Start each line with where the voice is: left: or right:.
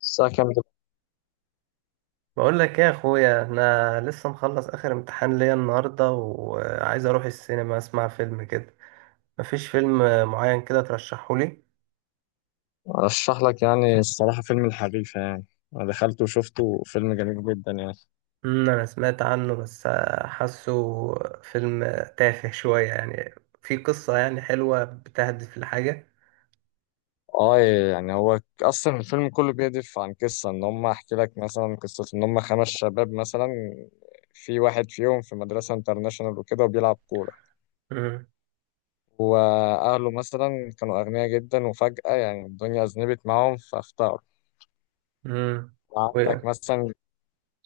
left: الساعة كام دلوقتي؟
right: بقول لك ايه يا اخويا، انا لسه مخلص اخر امتحان ليا النهارده وعايز اروح السينما اسمع فيلم كده. مفيش فيلم معين كده ترشحه لي؟
left: أرشح لك يعني الصراحة فيلم الحريفة يعني. أنا دخلته وشفته فيلم جميل جدا يعني.
right: انا سمعت عنه، بس حاسه فيلم تافه شويه يعني. في قصه يعني حلوه بتهدف لحاجه؟
left: آه، يعني هو أصلا الفيلم كله بيهدف عن قصة إن هم، أحكي لك مثلا قصة إن هم خمس شباب مثلا. في واحد فيهم في مدرسة انترناشونال وكده وبيلعب كورة.
right: امم
left: وأهله مثلا كانوا أغنياء جدا وفجأة يعني الدنيا أذنبت معاهم فافتقروا.
right: امم
left: عندك
right: وايه
left: مثلا،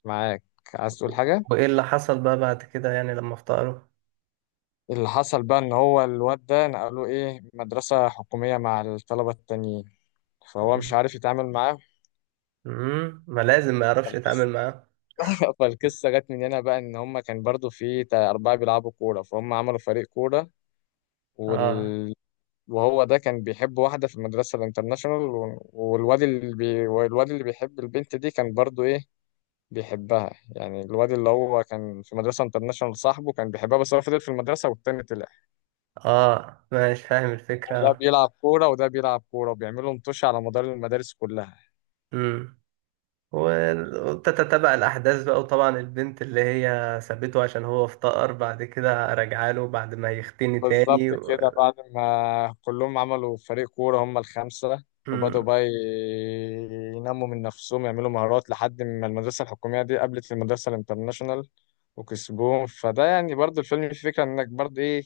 left: معاك. عايز تقول حاجة؟
right: وإيه اللي حصل بقى بعد كده يعني لما افتقره؟
left: اللي حصل بقى ان هو الواد ده نقلوه ايه مدرسة حكومية مع الطلبة التانيين، فهو مش عارف يتعامل معاه.
right: امم، ما لازم ما يعرفش يتعامل
left: فالقصة
right: معاه.
left: فالقصة جت من هنا بقى ان هما كان برضو في أربعة بيلعبوا كورة فهم عملوا فريق كورة.
right: اه،
left: وال... وهو ده كان بيحب واحدة في المدرسة الانترناشونال والواد اللي بيحب البنت دي كان برضو ايه بيحبها يعني. الواد اللي هو كان في مدرسة انترناشونال صاحبه كان بيحبها بس هو فضل في المدرسة والتاني طلع.
right: اه ماشي فاهم
left: ده
right: الفكره.
left: بيلعب كورة وده بيلعب كورة وبيعملوا مطوش على مدار المدارس كلها.
right: امم وتتتبع الأحداث بقى، وطبعا البنت اللي هي سابته عشان هو افتقر بعد كده رجع له بعد ما يختني تاني
left: بالظبط كده، بعد ما كلهم عملوا فريق كورة هم الخمسة، وبدأوا
right: مم.
left: بقى ينموا من نفسهم يعملوا مهارات لحد ما المدرسة الحكومية دي قابلت المدرسة الانترناشونال وكسبوهم. فده يعني برضه الفيلم فيه فكرة انك برضه ايه،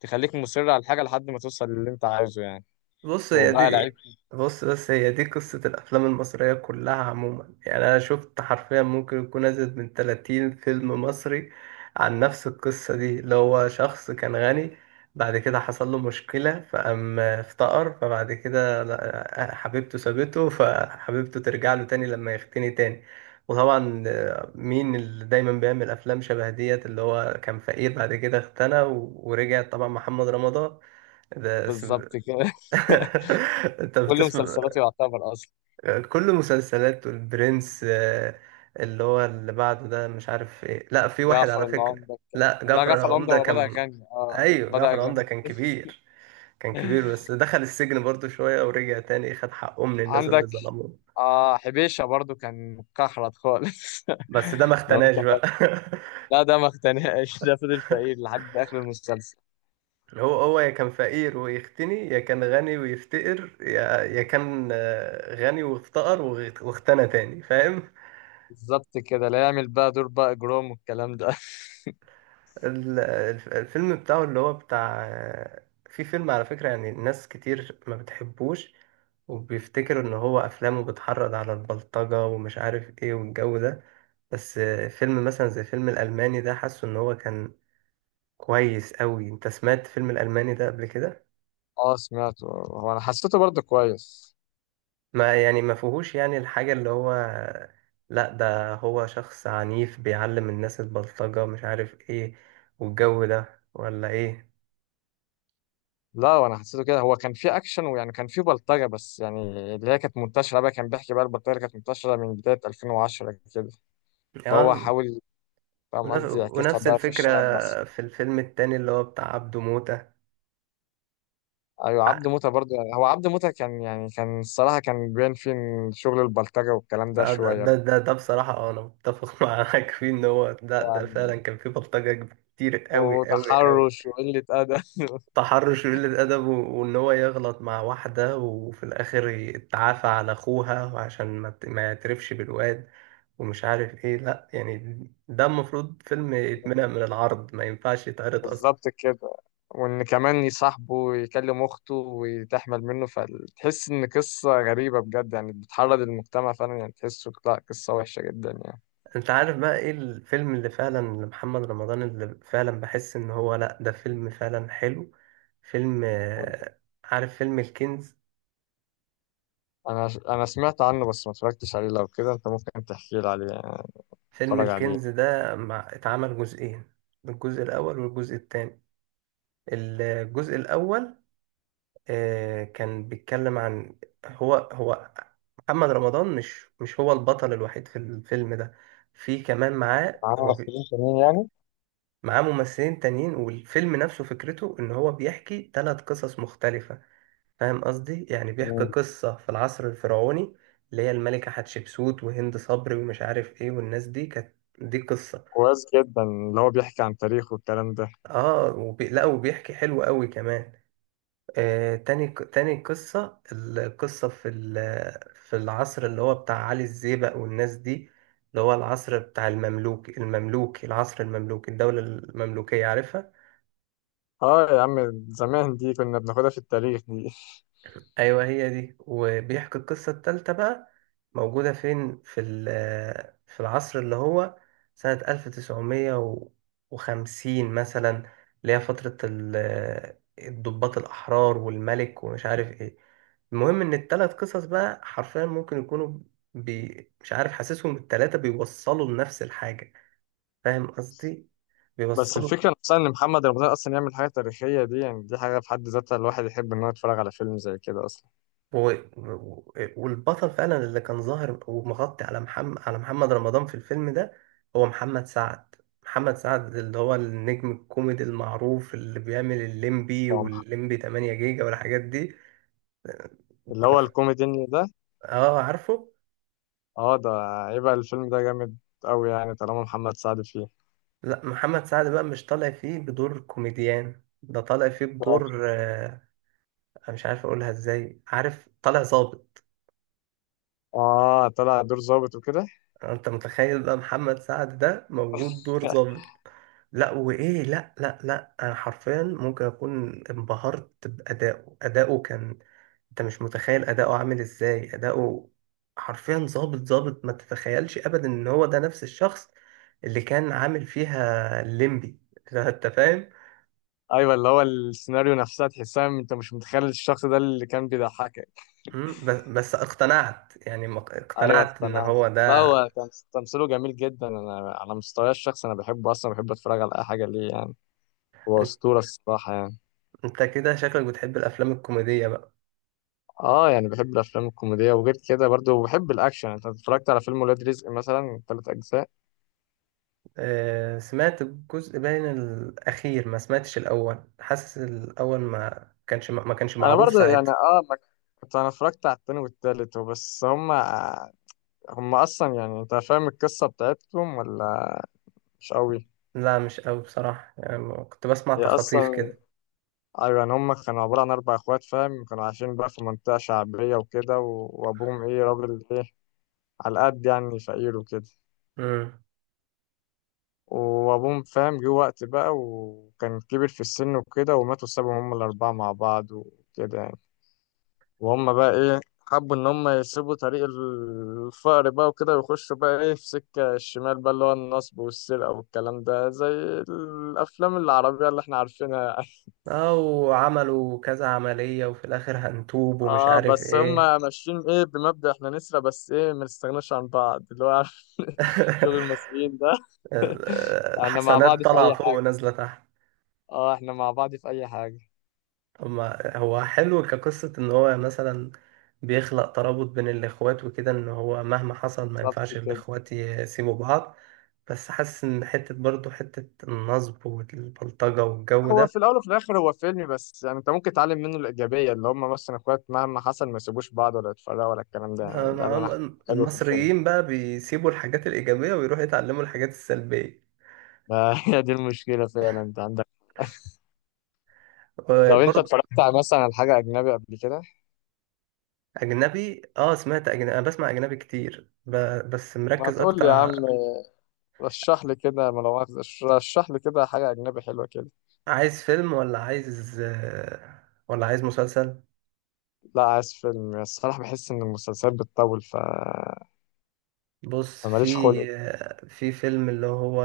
left: تخليك مصر على الحاجة لحد ما توصل للي انت عايزه يعني.
right: بص هي
left: وبقى لعيب.
right: دي بص، بس هي دي قصة الأفلام المصرية كلها عموما. يعني أنا شفت حرفيا ممكن يكون أزيد من 30 فيلم مصري عن نفس القصة دي، اللي هو شخص كان غني بعد كده حصل له مشكلة فقام افتقر، فبعد كده حبيبته سابته، فحبيبته ترجع له تاني لما يغتني تاني. وطبعا آه، مين اللي دايما بيعمل أفلام شبه ديت اللي هو كان فقير بعد كده اغتنى ورجع؟ طبعا محمد رمضان ده.
left: بالظبط كده.
right: انت
left: كل
right: بتسمع؟
left: مسلسلاتي يعتبر اصلا.
right: كل مسلسلات والبرنس آه، اللي هو اللي بعده ده مش عارف ايه. لا، في واحد
left: جعفر
right: على فكرة.
left: العمدة.
right: لا
left: لا
right: جعفر
left: جعفر العمدة
right: العمدة
left: هو بدأ
right: كان،
left: يغني اه
right: ايوه
left: بدأ
right: جعفر العمدة
left: يغني
right: كان كبير. كان كبير بس دخل السجن برضو شوية ورجع تاني خد حقه من الناس اللي
left: عندك.
right: ظلموه.
left: آه حبيشة برضو كان مكحرت خالص
right: بس ده ما
left: لو انت
right: اختناش بقى.
left: فاكر. لا ده ما اقتنعش ده فضل فقير لحد اخر المسلسل.
right: هو هو يا كان فقير ويختني، يا كان غني ويفتقر، يا يا كان آه، غني وافتقر واختنى تاني، فاهم؟
left: بالظبط كده، لا يعمل بقى دور بقى جروم والكلام ده.
right: الفيلم بتاعه اللي هو بتاع، في فيلم على فكرة يعني ناس كتير ما بتحبوش وبيفتكروا ان هو افلامه بتحرض على البلطجة ومش عارف ايه والجو ده. بس فيلم مثلا زي فيلم الالماني ده حاسه ان هو كان كويس قوي. انت سمعت فيلم الالماني ده قبل كده؟
left: اه، سمعته، هو انا حسيته برضو كويس.
right: ما يعني ما فيهوش يعني الحاجة اللي هو، لا ده هو شخص عنيف بيعلم الناس البلطجة مش عارف ايه والجو ده، ولا ايه؟
left: لا وانا حسيته كده، هو كان فيه اكشن ويعني كان فيه بلطجة بس يعني اللي هي كانت منتشرة بقى، كان بيحكي بقى البلطجة اللي كانت منتشرة من بداية 2010 كده، فهو
right: اه.
left: حاول فاهم قصدي
right: ونف-
left: يعكسها
right: ونفس
left: بقى في
right: الفكرة
left: الشارع المصري.
right: في الفيلم التاني اللي هو بتاع عبده موتة.
left: ايوه
right: ع-
left: عبد موتة برضه. هو عبد موتة كان يعني كان الصراحة كان بين فين، شغل البلطجة والكلام ده
right: ده ده
left: شوية
right: ده,
left: بقى.
right: ده, ده بصراحة آه، أنا متفق معاك فيه، إن هو ده
left: يعني
right: فعلا كان فيه بلطجة كتير أوي أوي أوي.
left: وتحرش وقلة أدب.
right: تحرش وقلة أدب، وإن هو يغلط مع واحدة وفي الآخر يتعافى على أخوها، وعشان ما يعترفش بالواد ومش عارف إيه. لأ يعني ده المفروض فيلم يتمنع من العرض، ما ينفعش يتعرض أصلا.
left: بالظبط كده. وإن كمان يصاحبه ويكلم أخته وتحمل منه فتحس إن قصة غريبة بجد يعني بتحرض المجتمع فعلا، يعني تحسه لا قصة وحشة جدا يعني.
right: انت عارف بقى ايه الفيلم اللي فعلا لمحمد رمضان اللي فعلا بحس ان هو لا ده فيلم فعلا حلو؟ فيلم آه، عارف فيلم الكنز؟
left: أنا سمعت عنه بس ما اتفرجتش عليه، لو كده أنت ممكن تحكي لي عليه يعني،
right: فيلم
left: اتفرج عليه.
right: الكنز ده مع اتعمل جزئين، الجزء الاول والجزء الثاني. الجزء الاول آه، كان بيتكلم عن، هو هو محمد رمضان مش هو البطل الوحيد في الفيلم ده. في كمان معاه،
left: عامل
right: هو
left: ممثلين تانيين يعني؟
right: معاه ممثلين تانيين، والفيلم نفسه فكرته ان هو بيحكي ثلاث قصص مختلفة، فاهم قصدي؟ يعني بيحكي
left: مم.
right: قصة في العصر الفرعوني، اللي هي الملكة حتشبسوت وهند صبري ومش عارف ايه والناس دي، كانت دي قصة.
left: كويس جدا، اللي هو بيحكي عن تاريخه والكلام ده.
right: لا وبيحكي حلو قوي كمان. آه، تاني قصة، القصة في في العصر اللي هو بتاع علي الزيبق والناس دي، اللي هو العصر بتاع المملوكي، العصر المملوكي، الدولة المملوكية، عارفها؟
left: اه يا عم زمان دي كنا بناخدها في التاريخ دي.
right: ايوه هي دي. وبيحكي القصه التالتة بقى، موجوده فين؟ في في العصر اللي هو سنه 1950 مثلا، اللي هي فتره الضباط الاحرار والملك ومش عارف ايه. المهم ان التلات قصص بقى حرفيا ممكن يكونوا، مش عارف حاسسهم التلاتة بيوصلوا لنفس الحاجه، فاهم قصدي؟
left: بس
right: بيوصلوا.
left: الفكرة نفسها ان محمد رمضان اصلا يعمل حاجة تاريخية دي، يعني دي حاجة في حد ذاتها الواحد يحب ان هو يتفرج على فيلم زي كده اصلا.
right: و... و- والبطل فعلا اللي كان ظاهر ومغطي على محمد، على محمد رمضان في الفيلم ده هو محمد سعد. محمد سعد اللي هو النجم الكوميدي المعروف اللي بيعمل الليمبي
left: هو مح-
right: والليمبي 8 جيجا والحاجات دي.
left: اللي
right: أنت
left: هو
right: ف-
left: الكوميدي ده.
right: اه عارفه.
left: اه ده. يبقى الفيلم ده جامد قوي يعني طالما محمد سعد فيه.
right: لا، محمد سعد بقى مش طالع فيه بدور كوميديان، ده طالع فيه بدور آه، أنا مش عارف اقولها ازاي، عارف؟ طالع ظابط.
left: اه طلع دور ظابط وكده.
right: انت متخيل بقى محمد سعد ده موجود دور ظابط؟ لا وايه، لا لا لا، انا حرفيا ممكن اكون انبهرت بادائه. اداؤه كان، انت مش متخيل اداؤه عامل ازاي. اداؤه حرفيا ظابط ظابط، ما تتخيلش ابدا ان هو ده نفس الشخص اللي كان عامل فيها الليمبي. انت فاهم؟
left: ايوه، اللي هو السيناريو نفسها تحسها انت مش متخيل الشخص ده اللي كان بيضحكك.
right: مم، بس اقتنعت يعني،
left: ايوه
right: اقتنعت ان
left: اقتنعت.
right: هو
left: لا
right: ده.
left: هو كان تمثيله جميل جدا، انا على مستواي الشخصي انا بحبه اصلا، بحب اتفرج على اي حاجة ليه يعني. هو
right: انت
left: أسطورة الصراحة يعني.
right: أنت كده شكلك بتحب الافلام الكوميدية بقى.
left: اه يعني بحب الافلام الكوميديه وغير كده برضو بحب الاكشن. انت اتفرجت على فيلم ولاد رزق مثلا 3 اجزاء؟
right: آه، سمعت الجزء باين الأخير، ما سمعتش الأول، حاسس الأول ما كانش
left: انا
right: معروف
left: برضو يعني
right: ساعتها.
left: اه، ما كنت انا اتفرجت على التاني والتالت وبس. هم، هم اصلا يعني انت فاهم القصه بتاعتهم ولا مش قوي؟
right: لا مش قوي بصراحة يعني، كنت بسمع
left: هي
right: تخاطيف
left: اصلا
right: كده.
left: ايوه يعني هم كانوا عباره عن 4 اخوات، فاهم، كانوا عايشين بقى في منطقه شعبيه وكده وابوهم ايه راجل ايه على قد يعني فقير وكده.
right: امم.
left: وابوهم فاهم جه وقت بقى وكان كبر في السن وكده وماتوا سابهم هم الاربعه مع بعض وكده يعني. وهم بقى ايه حبوا ان هم يسيبوا طريق الفقر بقى وكده ويخشوا بقى ايه في سكه الشمال بقى اللي هو النصب والسرقه والكلام ده زي الافلام العربيه اللي احنا عارفينها يعني.
right: أو عملوا كذا عملية وفي الآخر هنتوب ومش
left: اه
right: عارف
left: بس هم
right: إيه.
left: ماشيين ايه بمبدأ احنا نسرق بس ايه ما نستغناش عن بعض، اللي هو عارف شغل المصريين ده. احنا مع
right: الحسنات
left: بعض في
right: طالعة
left: اي
right: فوق
left: حاجه.
right: ونازلة تحت.
left: اه احنا مع بعض في اي حاجه.
right: أما هو حلو كقصة إن هو مثلا بيخلق ترابط بين الإخوات وكده، إن هو مهما حصل ما
left: بالظبط
right: ينفعش
left: كده.
right: الإخوات يسيبوا بعض. بس حاسس إن حتة برضه، حتة النصب والبلطجة والجو
left: هو
right: ده،
left: في الاول وفي الاخر هو فيلم بس، يعني انت ممكن تتعلم منه الايجابيه اللي هم مثلا اخوات مهما حصل ما يسيبوش بعض ولا يتفرقوا ولا الكلام ده
right: ده
left: ده
right: مع
left: اللي انا حلو في الفيلم
right: المصريين بقى بيسيبوا الحاجات الإيجابية ويروحوا يتعلموا الحاجات السلبية.
left: ده. هي دي المشكله فعلا انت عندك. لو انت
right: برضه.
left: اتفرجت على مثلا على حاجه اجنبي قبل كده
right: أجنبي، آه سمعت أجنبي، أنا بسمع أجنبي كتير بس
left: ما
right: مركز
left: تقول لي
right: أكتر
left: يا عم رشح لي كده، ما لو رشح لي كده حاجه اجنبي حلوه كده.
right: عايز فيلم ولا عايز آه، ولا عايز مسلسل؟
left: لا عايز فيلم الصراحه، بحس ان المسلسلات بتطول ف
right: بص، في،
left: ماليش خلق.
right: في فيلم اللي هو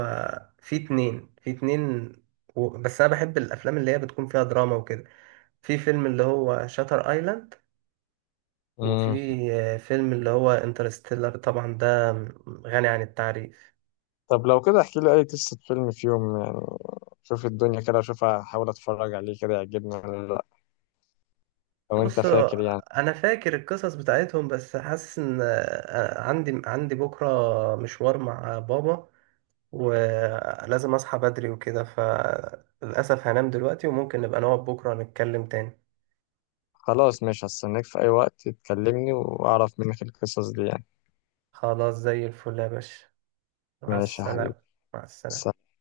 right: في اتنين، في اتنين بس انا بحب الافلام اللي هي بتكون فيها دراما وكده. في فيلم اللي هو شاتر ايلاند، وفي
left: مم.
right: فيلم اللي هو انترستيلر، طبعا ده غني عن التعريف.
left: طب لو كده احكي لي اي قصه فيلم في يوم يعني، شوف الدنيا كده اشوف احاول اتفرج عليه كده يعجبني ولا لا. لو انت
right: بص،
left: فاكر يعني.
right: انا فاكر القصص بتاعتهم، بس حاسس ان آه، عندي بكره مشوار مع بابا ولازم اصحى بدري وكده، فللاسف هنام دلوقتي وممكن نبقى نقعد بكره نتكلم تاني.
left: خلاص ماشي، هستناك في اي وقت تكلمني واعرف منك القصص دي يعني.
right: خلاص، زي الفل يا باشا. مع
left: ماشي يا حبيبي.
right: السلامة. مع السلامة.
left: سلام.